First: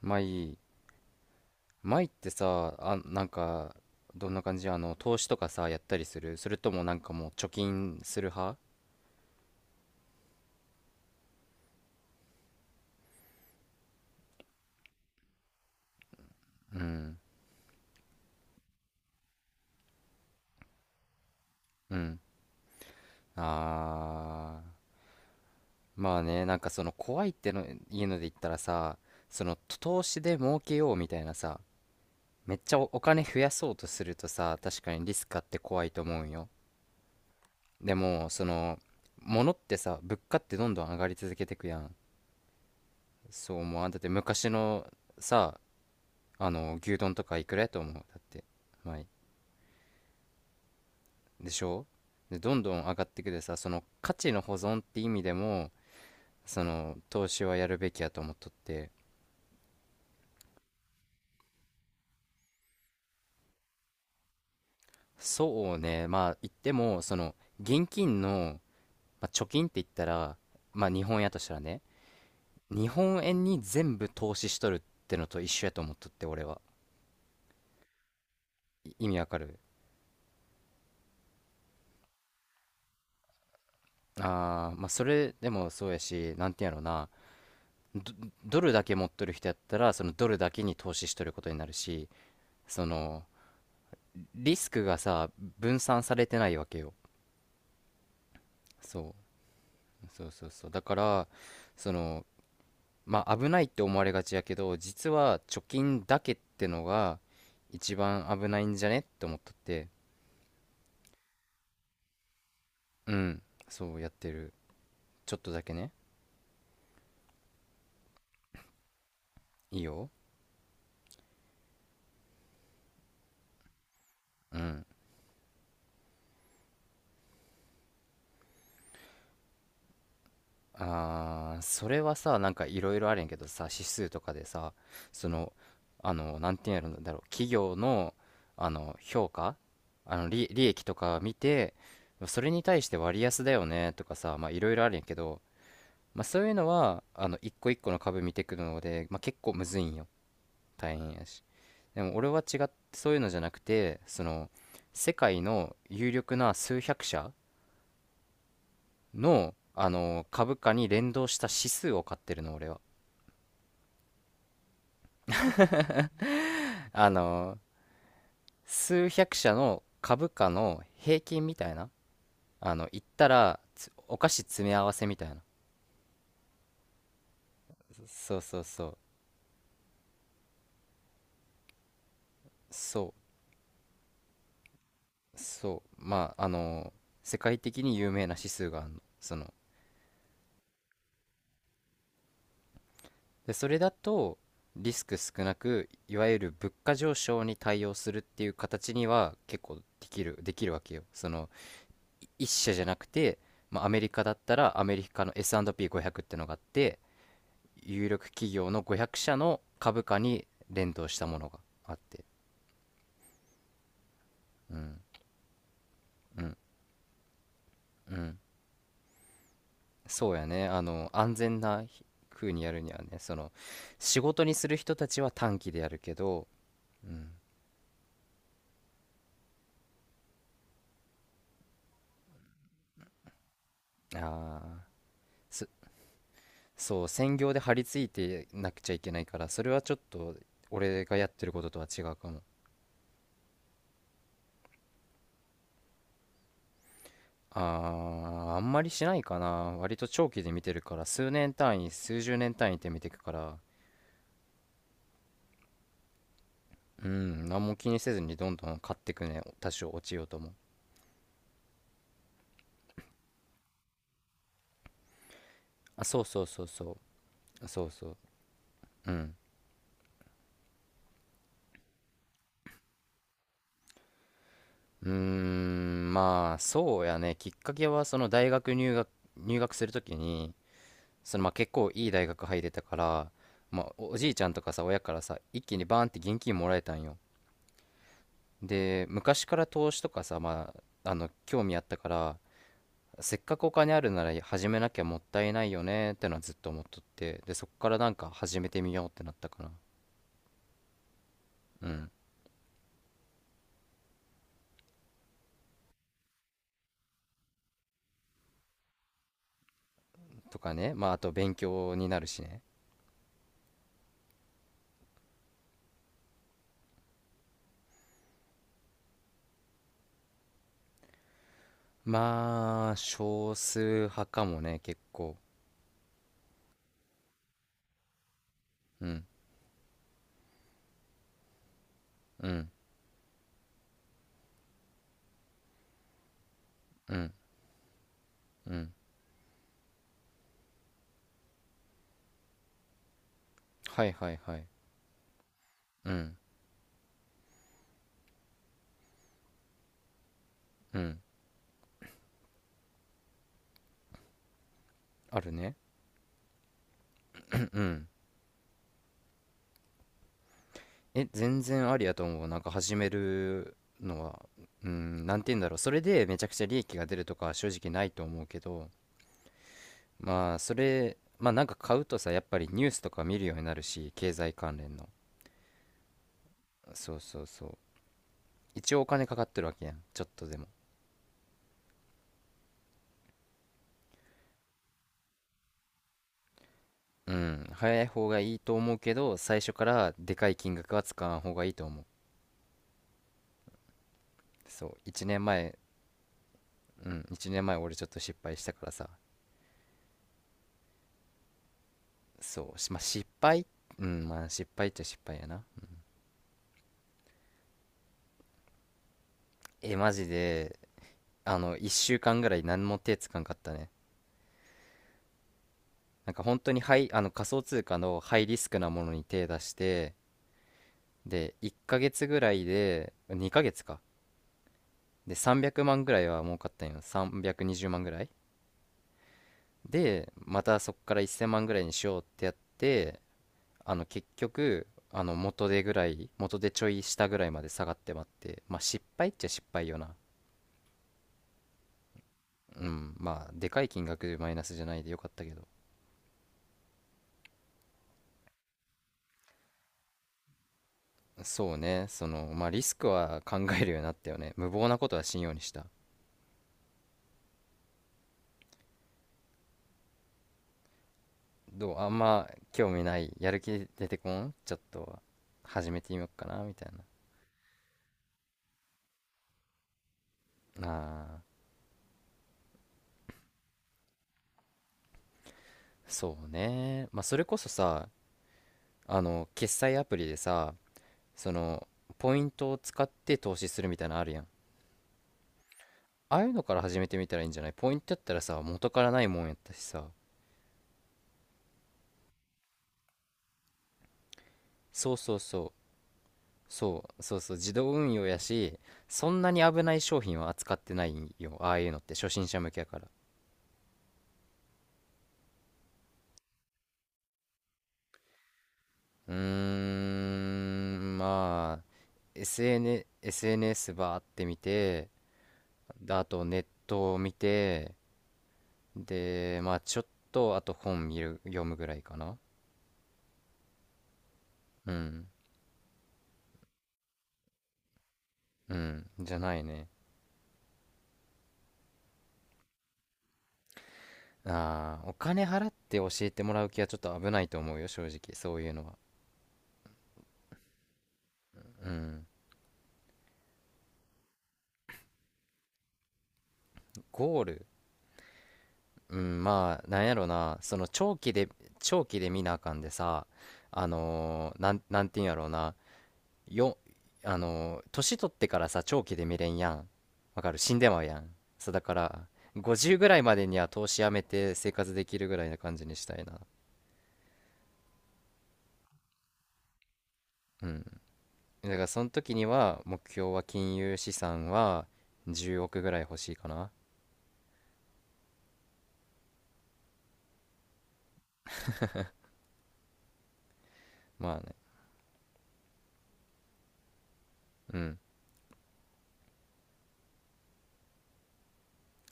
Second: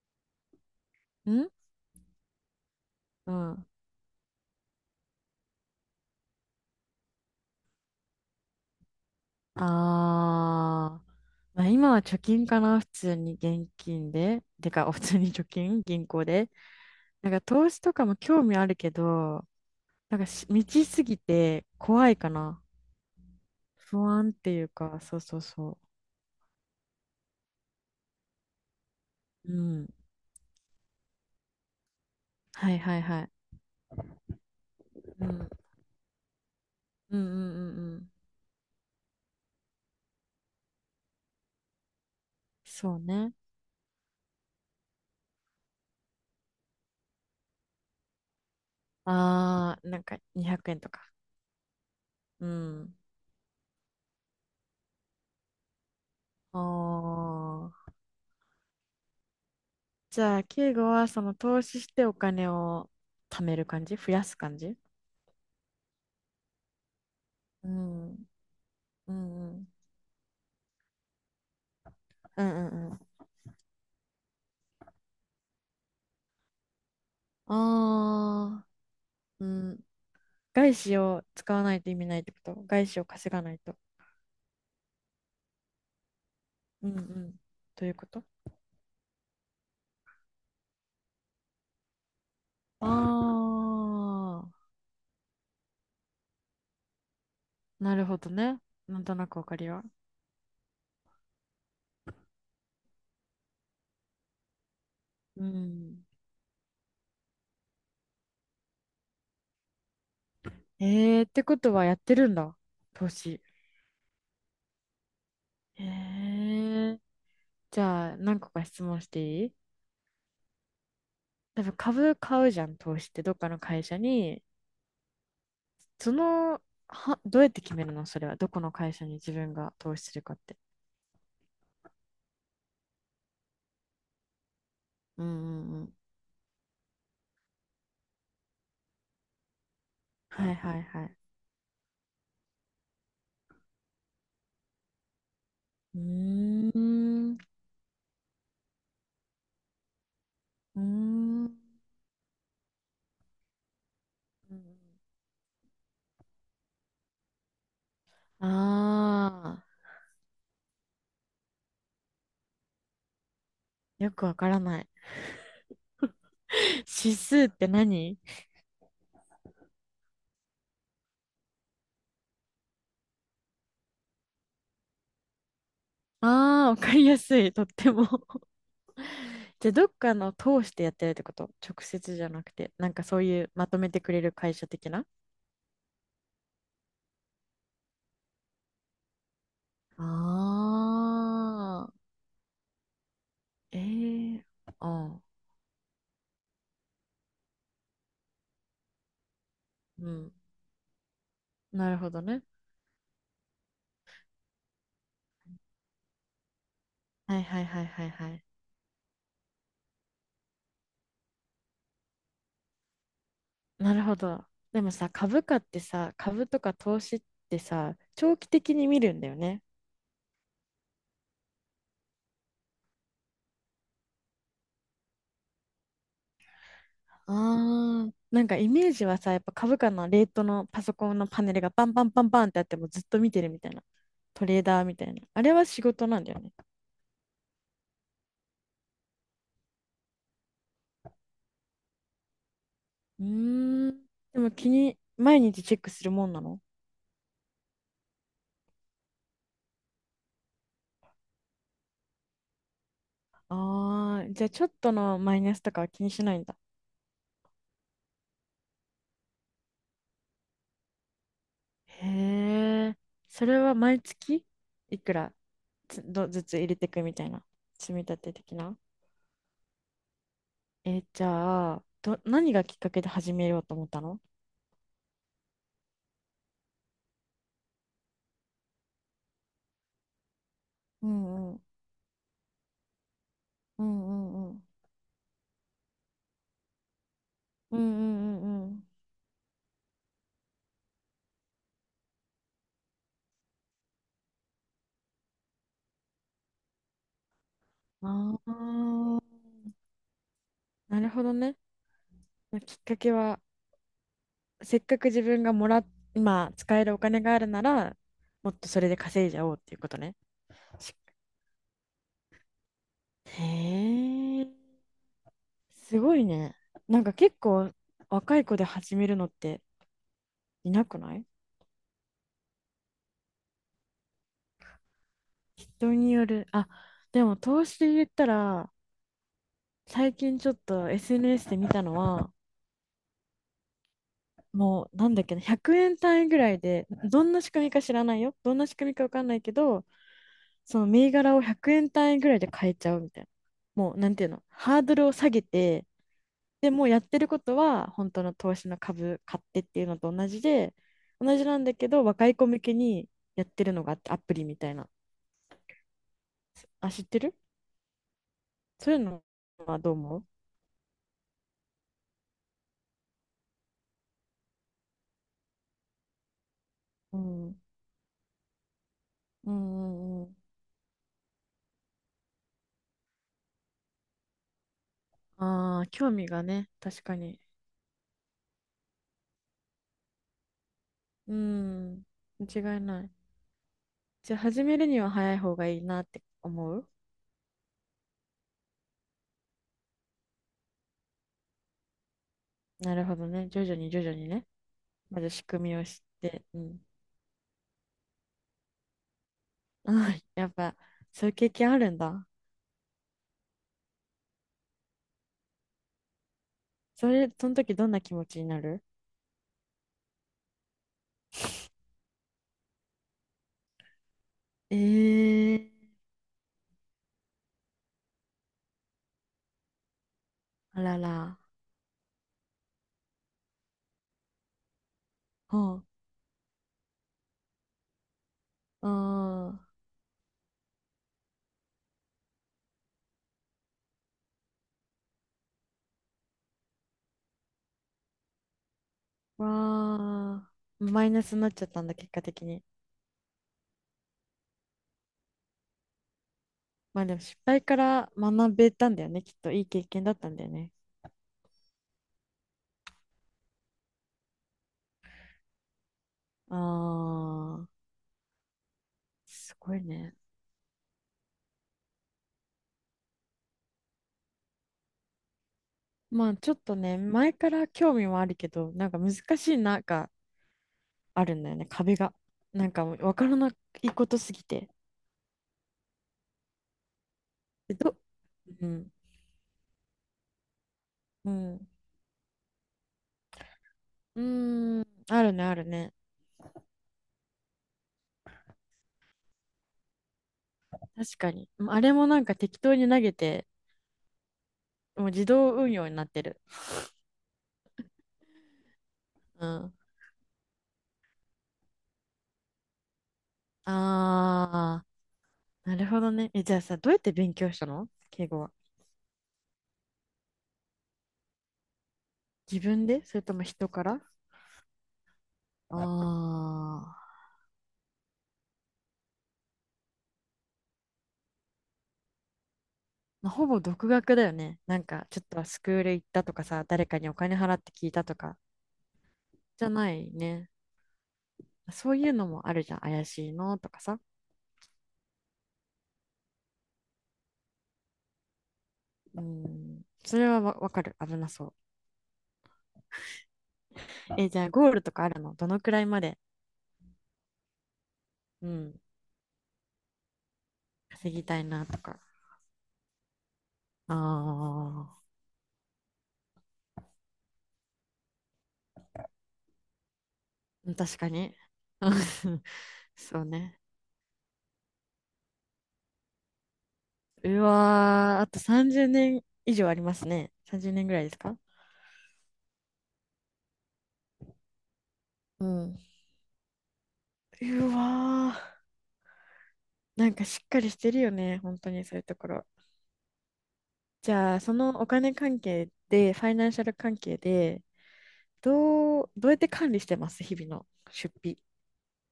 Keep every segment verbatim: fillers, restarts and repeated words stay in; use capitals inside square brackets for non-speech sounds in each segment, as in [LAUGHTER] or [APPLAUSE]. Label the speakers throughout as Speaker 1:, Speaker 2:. Speaker 1: マイ、
Speaker 2: ん
Speaker 1: マイってさ、あ、なん
Speaker 2: うん。
Speaker 1: か、どんな感じあの、投資とかさ、やったりする？それともなんかもう貯金する派？
Speaker 2: あー。まあ、今は貯金かな、普通に現金で。てか、普通に貯金、銀行で。なんか投資とかも興味あるけど、なんかし未知すぎて
Speaker 1: う
Speaker 2: 怖い
Speaker 1: ん。
Speaker 2: かな。
Speaker 1: あ
Speaker 2: 不安っていう
Speaker 1: ー、
Speaker 2: か、そうそうそ
Speaker 1: まあね、なんかその怖いっての、いうので言ったらさ、そ
Speaker 2: う。う
Speaker 1: の
Speaker 2: ん。
Speaker 1: 投資で儲けようみたいなさ、めっ
Speaker 2: は
Speaker 1: ち
Speaker 2: い
Speaker 1: ゃお、
Speaker 2: は
Speaker 1: お
Speaker 2: いは
Speaker 1: 金
Speaker 2: い。
Speaker 1: 増やそうとするとさ、確かにリ
Speaker 2: う
Speaker 1: スクあっ
Speaker 2: ん。
Speaker 1: て怖いと思うんよ。
Speaker 2: うんうんうん
Speaker 1: で
Speaker 2: うん。
Speaker 1: も、その、物ってさ、物価ってどんどん上がり続けてくやん。
Speaker 2: そうね。
Speaker 1: そう思わん？だって昔のさ、あの牛丼とかいくらやと思う？だってまあ、
Speaker 2: あー、なんかにひゃくえんとか。
Speaker 1: でしょ？で
Speaker 2: う
Speaker 1: どんどん上
Speaker 2: ん。
Speaker 1: がってくでさ、その価値の保存って意味でも、
Speaker 2: あ
Speaker 1: その投資はやる
Speaker 2: ー。
Speaker 1: べきやと思っとって。
Speaker 2: じゃあ、敬語はその投資してお金を貯める感じ増やす感じ？
Speaker 1: そうね、まあ言ってもその
Speaker 2: う
Speaker 1: 現
Speaker 2: ん、
Speaker 1: 金の、
Speaker 2: う
Speaker 1: まあ、貯
Speaker 2: ん、う
Speaker 1: 金
Speaker 2: ん。
Speaker 1: って言ったらまあ日本円やとしたらね、
Speaker 2: うんう
Speaker 1: 日
Speaker 2: んうん。
Speaker 1: 本円に全部投資しとるってのと一緒やと思っとって俺は。
Speaker 2: ああ、
Speaker 1: い意味わか
Speaker 2: う
Speaker 1: る？
Speaker 2: ん。外資を使わないと意味ないってこと？外資を稼がないと。
Speaker 1: あー、まあそれでもそうやし、なんていうんやろ
Speaker 2: うん、う
Speaker 1: な。
Speaker 2: ん。というこ
Speaker 1: ド
Speaker 2: と？
Speaker 1: ドルだけ持っとる人やったらそのドルだけに投資しとることになるし、その
Speaker 2: あ
Speaker 1: リ
Speaker 2: あ、
Speaker 1: スクがさ、分散されてないわけよ。
Speaker 2: なるほどね。なん
Speaker 1: そ
Speaker 2: となくわかりは。
Speaker 1: うそうそうそう。だから、そのまあ危ないって思われがちやけど、実は
Speaker 2: う
Speaker 1: 貯金
Speaker 2: ん。
Speaker 1: だけってのが一番危ないんじゃねって思っとって。
Speaker 2: えー、ってことはやってるんだ。投
Speaker 1: う
Speaker 2: 資。
Speaker 1: ん、そうやってる、ちょっとだけ
Speaker 2: え
Speaker 1: ね。
Speaker 2: ー、じゃあ、何個か質問していい？
Speaker 1: いいよ。
Speaker 2: 多分株買うじゃん、投資って。どっかの会社に、
Speaker 1: うん。
Speaker 2: その、は、どうやって決めるの、それは？どこの会社に自分が投資するかって。
Speaker 1: あー、それはさ、なんかいろいろあるんやけどさ、指数とかでさ、
Speaker 2: うん
Speaker 1: そ
Speaker 2: う
Speaker 1: の、
Speaker 2: んうん。
Speaker 1: あの、なんていうんやろだろう、企業の、あの、評価、あの、利、
Speaker 2: はい
Speaker 1: 利
Speaker 2: は
Speaker 1: 益
Speaker 2: い
Speaker 1: と
Speaker 2: はい。
Speaker 1: か見て、それに対して割安だよねとかさ、まあいろいろあるんやけど、
Speaker 2: う
Speaker 1: まあそういうの
Speaker 2: ー
Speaker 1: は、あの、
Speaker 2: ん。
Speaker 1: 一個一個の株見てくるので、まあ結構むずいんよ。
Speaker 2: うー
Speaker 1: 大変やし。
Speaker 2: ん。
Speaker 1: でも俺は違って、そういうのじゃなくて、その、世界の有力な数百社の、
Speaker 2: ああ、
Speaker 1: あの、株価に連動した指数を買ってるの、俺は。
Speaker 2: よくわからない。[LAUGHS]
Speaker 1: あ
Speaker 2: 指数っ
Speaker 1: の、
Speaker 2: て何？
Speaker 1: 数百社の株価の平均みたいな。あの、言ったらつお菓子詰め合わせみたいな。
Speaker 2: ああー、わかりやすい。とっても。
Speaker 1: そう
Speaker 2: [LAUGHS]
Speaker 1: そうそう
Speaker 2: じゃあ、どっかの通してやってるってこと？直接じゃなくて、なんか
Speaker 1: そ
Speaker 2: そういうまとめてくれる会社的な？
Speaker 1: うそう。まああの、世界的に有名な指数があるの、その。
Speaker 2: あ。ああ。
Speaker 1: でそれ
Speaker 2: ええ
Speaker 1: だと、
Speaker 2: ー、
Speaker 1: リスク
Speaker 2: ああ。
Speaker 1: 少なく、いわゆる物価上昇に対応するっていう形には結構で
Speaker 2: う
Speaker 1: き
Speaker 2: ん。
Speaker 1: るできるわけよ。その、
Speaker 2: なるほど
Speaker 1: い
Speaker 2: ね。
Speaker 1: 一社じゃなくて、まあ、アメリカだったらアメリカの S&ピーごひゃく ってのがあって、
Speaker 2: はいはいはいは
Speaker 1: 有
Speaker 2: い
Speaker 1: 力
Speaker 2: はい。
Speaker 1: 企業のごひゃくしゃ社の株価に連動したものがあって。
Speaker 2: なるほど。
Speaker 1: う
Speaker 2: でも
Speaker 1: ん
Speaker 2: さ、株価ってさ、
Speaker 1: う
Speaker 2: 株
Speaker 1: ん
Speaker 2: とか投資ってさ、
Speaker 1: う
Speaker 2: 長
Speaker 1: ん。
Speaker 2: 期的に見るんだよね。
Speaker 1: そうやね、あの安全な風にやるにはね、その仕事にする人たちは短期でやるけど。うん、
Speaker 2: ああ、なんかイメージはさ、やっぱ株価のレートのパソコンのパネルがバンバンバンバンってあってもずっと見てるみたいな。
Speaker 1: あ
Speaker 2: トレーダー
Speaker 1: あ、
Speaker 2: みたいな。あれは
Speaker 1: そ
Speaker 2: 仕事なんだよね。
Speaker 1: そう、専業で張り付いてなくちゃいけないから、それはちょっと俺がやってることとは違うかも。
Speaker 2: うーん。でも気に、毎日チェックするもんなの？
Speaker 1: ああ、あんまりしないかな。割と長期で見てるから、数年単位、数十年単位って見てくから。
Speaker 2: ああー、じゃあちょっとのマイナスとかは気にしないんだ。
Speaker 1: うん、何も気にせずにどんどん買ってくね、多少落ちようとも。
Speaker 2: へえ。それは毎月いくらつ
Speaker 1: あ、そう
Speaker 2: ど
Speaker 1: そ
Speaker 2: ず
Speaker 1: う
Speaker 2: つ
Speaker 1: そう
Speaker 2: 入れてい
Speaker 1: そ
Speaker 2: くみたいな。
Speaker 1: う、そう
Speaker 2: 積み
Speaker 1: そう。
Speaker 2: 立て的な。
Speaker 1: うん。
Speaker 2: えー、じゃあ、ど、何がきっかけで始めようと思ったの？
Speaker 1: うーん、まあ、そうやね、きっかけは、その大学入学、入学するときに、
Speaker 2: う
Speaker 1: そのま
Speaker 2: ん
Speaker 1: あ
Speaker 2: うん
Speaker 1: 結構いい大学入れたから、
Speaker 2: う
Speaker 1: まあ、おおじいち
Speaker 2: ん
Speaker 1: ゃ
Speaker 2: う
Speaker 1: んと
Speaker 2: ん
Speaker 1: かさ、親からさ、一気にバーンって現金もらえたんよ。
Speaker 2: うんうんうんうんうん。
Speaker 1: で、昔から投資とかさ、まあ、あの、興味あったから、せっかくお金あるなら始めなきゃもったいないよねってのはずっと思っとって、で、そっからなんか
Speaker 2: ああ
Speaker 1: 始めてみようってなっ
Speaker 2: ー、
Speaker 1: たかな。
Speaker 2: なるほどね。
Speaker 1: うん。
Speaker 2: きっかけは、せっかく自分がもら、今使えるお金があるなら、もっとそれで稼いじゃおうっていうことね。
Speaker 1: とかね、
Speaker 2: し
Speaker 1: まあ、あと勉強になるしね。
Speaker 2: へえ、すごいね。なんか結構若い子で始めるのっていなくない？
Speaker 1: まあ、少数派かもね、結構。
Speaker 2: 人による。あ、でも投資で言ったら、
Speaker 1: うん、
Speaker 2: 最近ちょっと エスエヌエス で見たのは、
Speaker 1: うん、
Speaker 2: もう、なんだっけな、ひゃくえん単位ぐらいで、
Speaker 1: う
Speaker 2: ど
Speaker 1: ん、
Speaker 2: んな仕組みか知らないよ。どんな
Speaker 1: う
Speaker 2: 仕組
Speaker 1: ん。
Speaker 2: みかわかんないけど、その銘柄をひゃくえん単位ぐらいで買えちゃうみたいな。もう、
Speaker 1: は
Speaker 2: な
Speaker 1: い
Speaker 2: んていう
Speaker 1: はい
Speaker 2: の、
Speaker 1: はい。
Speaker 2: ハードルを下げて、
Speaker 1: うん、
Speaker 2: でもうやってることは、本当の投資の株買ってっていうのと同じで、
Speaker 1: うん。
Speaker 2: 同じなんだけど、若い子向けにやってるのがあって、アプリみたいな。
Speaker 1: あるね。
Speaker 2: あ、知ってる？
Speaker 1: うん、うん。
Speaker 2: そういうのはどう思う？
Speaker 1: え、全然ありやと思う。なんか始めるのは、うん、なんて言うんだろう。それでめちゃくちゃ利益が出
Speaker 2: う
Speaker 1: るとかは
Speaker 2: ん。
Speaker 1: 正直ないと思うけど、
Speaker 2: うんうんうん。
Speaker 1: まあ、それ、まあなんか買うとさ、やっぱりニュースとか見るようになるし、経済関連の。
Speaker 2: ああ、興味がね、確か
Speaker 1: そう
Speaker 2: に。
Speaker 1: そうそう。一応お金かかってるわけやん。ちょっとでも。
Speaker 2: うん、間違いない。じゃあ始めるには早い方がいいなって思う？
Speaker 1: うん、早い方がいいと思うけど、最初からでかい金額は使わん方がいいと思う。
Speaker 2: なるほどね。徐々に徐々にね。
Speaker 1: そう、
Speaker 2: ま
Speaker 1: 1
Speaker 2: ず
Speaker 1: 年
Speaker 2: 仕組み
Speaker 1: 前、
Speaker 2: を知って。うん。
Speaker 1: うん、いちねんまえ俺ちょっと失敗したからさ、
Speaker 2: ああ、[LAUGHS] やっぱ、そういう経験あるんだ。
Speaker 1: そう、しまあ、失敗。うん、まあ失敗っちゃ失敗やな。
Speaker 2: それ、その時どんな気持ちになる？
Speaker 1: え、マジで、あの、いっしゅうかんぐらい何も手つかんかったね。
Speaker 2: ええ、
Speaker 1: なんか本当にハイ、あの仮想通貨のハイリスクなものに手出して、
Speaker 2: あらら。
Speaker 1: で、いっかげつぐらいで、にかげつか。で、300
Speaker 2: ほう。
Speaker 1: 万ぐらいは儲かったんよ。さんびゃくにじゅうまんぐらい。
Speaker 2: あ
Speaker 1: でまたそこからせんまんぐらいにしようってやって、あの結局、あの元手ぐらい元手ちょい下ぐらいまで下がってまって、まあ失敗っ
Speaker 2: あ、
Speaker 1: ちゃ失敗よな。
Speaker 2: わあ。マイナスになっちゃったんだ、結果的に。
Speaker 1: うん、まあでかい金額でマイナスじゃないでよかったけど。
Speaker 2: まあでも失敗から学べたんだよね。きっといい経験だったんだよね。
Speaker 1: そうね、そのまあリスクは考えるようになったよね。無謀なことはしんようにした。
Speaker 2: ああ、すごいね。
Speaker 1: どう？あんま興味ない？やる気出てこん？ちょっと始めてみよう
Speaker 2: まあ
Speaker 1: か
Speaker 2: ちょっ
Speaker 1: なみ
Speaker 2: と
Speaker 1: たい
Speaker 2: ね、前から興味もあるけど、なんか難しいな、
Speaker 1: な。
Speaker 2: ある
Speaker 1: あ
Speaker 2: んだ
Speaker 1: ー、
Speaker 2: よね、壁が。なんかもう分からないことすぎて。
Speaker 1: そうね、まあそれこそ
Speaker 2: えど、
Speaker 1: さ、
Speaker 2: うん。
Speaker 1: あの決済アプリでさ、
Speaker 2: う
Speaker 1: そ
Speaker 2: ん。
Speaker 1: のポイントを使って投資するみたいな
Speaker 2: う
Speaker 1: のあるやん？
Speaker 2: ーん。あるね、あるね。
Speaker 1: ああいうのから始めてみたらいいんじゃない？ポイントやったらさ、元からないもんやったしさ。
Speaker 2: 確かに。うん、あれもなんか適当に投げて、もう
Speaker 1: そう
Speaker 2: 自
Speaker 1: そう
Speaker 2: 動運
Speaker 1: そう。
Speaker 2: 用になってる。
Speaker 1: そうそうそう、自動運用やし、そん
Speaker 2: う
Speaker 1: なに
Speaker 2: ん。
Speaker 1: 危ない商品は扱ってないんよ。ああいうのって初心者向けやから。
Speaker 2: あー、なるほどね。え、じゃあさ、どうやって勉強したの、敬語は？
Speaker 1: うーん、まあ
Speaker 2: 自分で
Speaker 1: エスエヌ
Speaker 2: それとも人から？
Speaker 1: エスエヌエス
Speaker 2: あ
Speaker 1: バーって見て、であと
Speaker 2: あ、
Speaker 1: ネットを見て、でまあちょっと、あと本見る読むぐらいかな。
Speaker 2: まあ、ほぼ独学だよね。なん
Speaker 1: う
Speaker 2: か、ちょっ
Speaker 1: ん、
Speaker 2: とスクール行ったとかさ、誰かにお金払って聞いたとか、
Speaker 1: うん、じゃない
Speaker 2: じゃ
Speaker 1: ね。
Speaker 2: ないね。そういうのもあるじゃん。怪しいのとかさ。
Speaker 1: ああ、お金払って教えてもらう気はちょっと危ないと思うよ、正直、そういうのは。
Speaker 2: うん、それはわわかる。危なそ
Speaker 1: うん。
Speaker 2: う。えー、じゃあゴールとかあるの？どのくらいまで、
Speaker 1: ゴール。
Speaker 2: うん、
Speaker 1: うん、まあ、なんやろな、その
Speaker 2: 稼
Speaker 1: 長
Speaker 2: ぎ
Speaker 1: 期
Speaker 2: たい
Speaker 1: で、
Speaker 2: なとか。
Speaker 1: 長期で見なあかんでさ、あのー、
Speaker 2: あ
Speaker 1: なん、
Speaker 2: あ、
Speaker 1: なんていうんやろうな、よ、あのー、年取ってからさ、長期で見れんやん。わかる？死んでま
Speaker 2: 確
Speaker 1: う
Speaker 2: か
Speaker 1: やん。
Speaker 2: に。
Speaker 1: そう、だから、
Speaker 2: [LAUGHS]
Speaker 1: ごじゅうぐら
Speaker 2: そ
Speaker 1: い
Speaker 2: う
Speaker 1: までに
Speaker 2: ね。
Speaker 1: は投資やめて生活できるぐらいな感じにしたいな。
Speaker 2: うわー、あとさんじゅうねん以上ありますね。
Speaker 1: う
Speaker 2: 30
Speaker 1: ん。
Speaker 2: 年ぐらいですか？
Speaker 1: だから、その時には、目標は金融資産は
Speaker 2: う
Speaker 1: 10
Speaker 2: ん。
Speaker 1: 億ぐらい欲しいかな。
Speaker 2: うわー、なんかしっかりしてるよね。本当にそういうところ。じ
Speaker 1: ま
Speaker 2: ゃあ、
Speaker 1: あ
Speaker 2: そ
Speaker 1: ね。
Speaker 2: のお金関係で、ファイナンシャル関係で、
Speaker 1: うん。
Speaker 2: どう、どうやって管理してます？日々の出費、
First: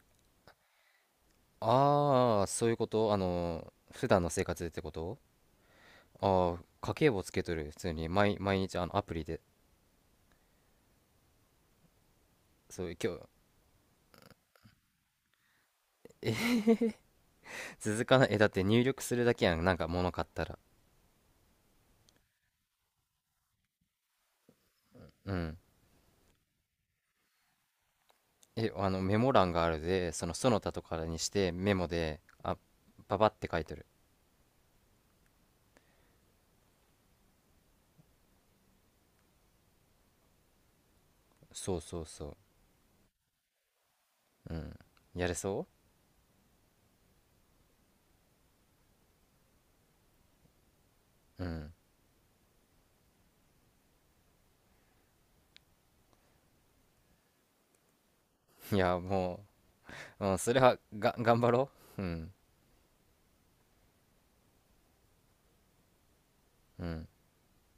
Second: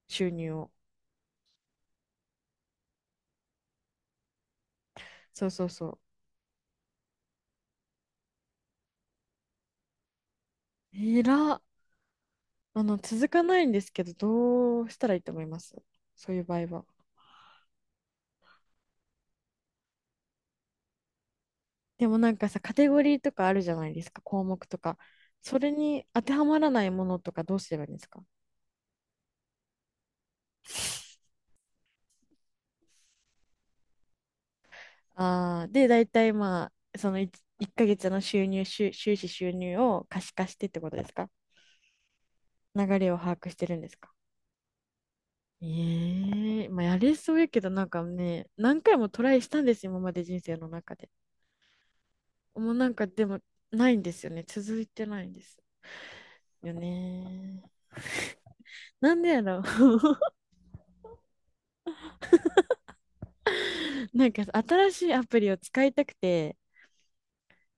Speaker 2: 収入を。
Speaker 1: ああ、そういうこと？あの、普段の生活でってこと？
Speaker 2: そうそうそう。
Speaker 1: ああ、家計簿つけとる。普通に毎、毎日あのアプリで。
Speaker 2: えらっ。あ
Speaker 1: そう、
Speaker 2: の、
Speaker 1: 今日、
Speaker 2: 続かないんですけど、どうしたらいいと思います？そういう
Speaker 1: え。
Speaker 2: 場合は。
Speaker 1: [LAUGHS] 続かない？え、だって入力するだけやん。なんか物買ったら。
Speaker 2: でもなんかさ、カテゴリーとかあるじゃないですか、項目とか。
Speaker 1: うん。
Speaker 2: それに当てはまらないものとかどうすればいいんですか？
Speaker 1: え、あの、メモ欄があるで、そのその他とかにしてメモで、あ、パパって書いてる。
Speaker 2: ああー、で、大体まあ、その いっ ヶ月の収入、収、収支収入を可視化してってことですか？
Speaker 1: そうそうそ
Speaker 2: 流れを把握してるんですか？
Speaker 1: う。うん。やれそ
Speaker 2: ええ、まあやれそうやけどなんかね、何回もトライしたんですよ、今まで人生の中で。
Speaker 1: う？うん。
Speaker 2: もうなんかでもないんですよね、続いてないんです、よね。
Speaker 1: いや、
Speaker 2: なんでや
Speaker 1: も
Speaker 2: ろう。
Speaker 1: う、うん、それは、が、頑張ろう。うん。
Speaker 2: [LAUGHS] なんか新しいアプリを使いたくて、
Speaker 1: うん。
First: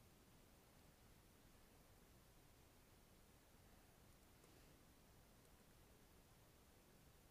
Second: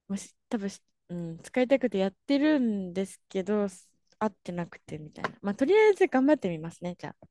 Speaker 2: もし多分し、うん、使いたくてやってるんですけど、合ってなくてみたいな。まあ、とりあえず頑張ってみますね、じゃあ。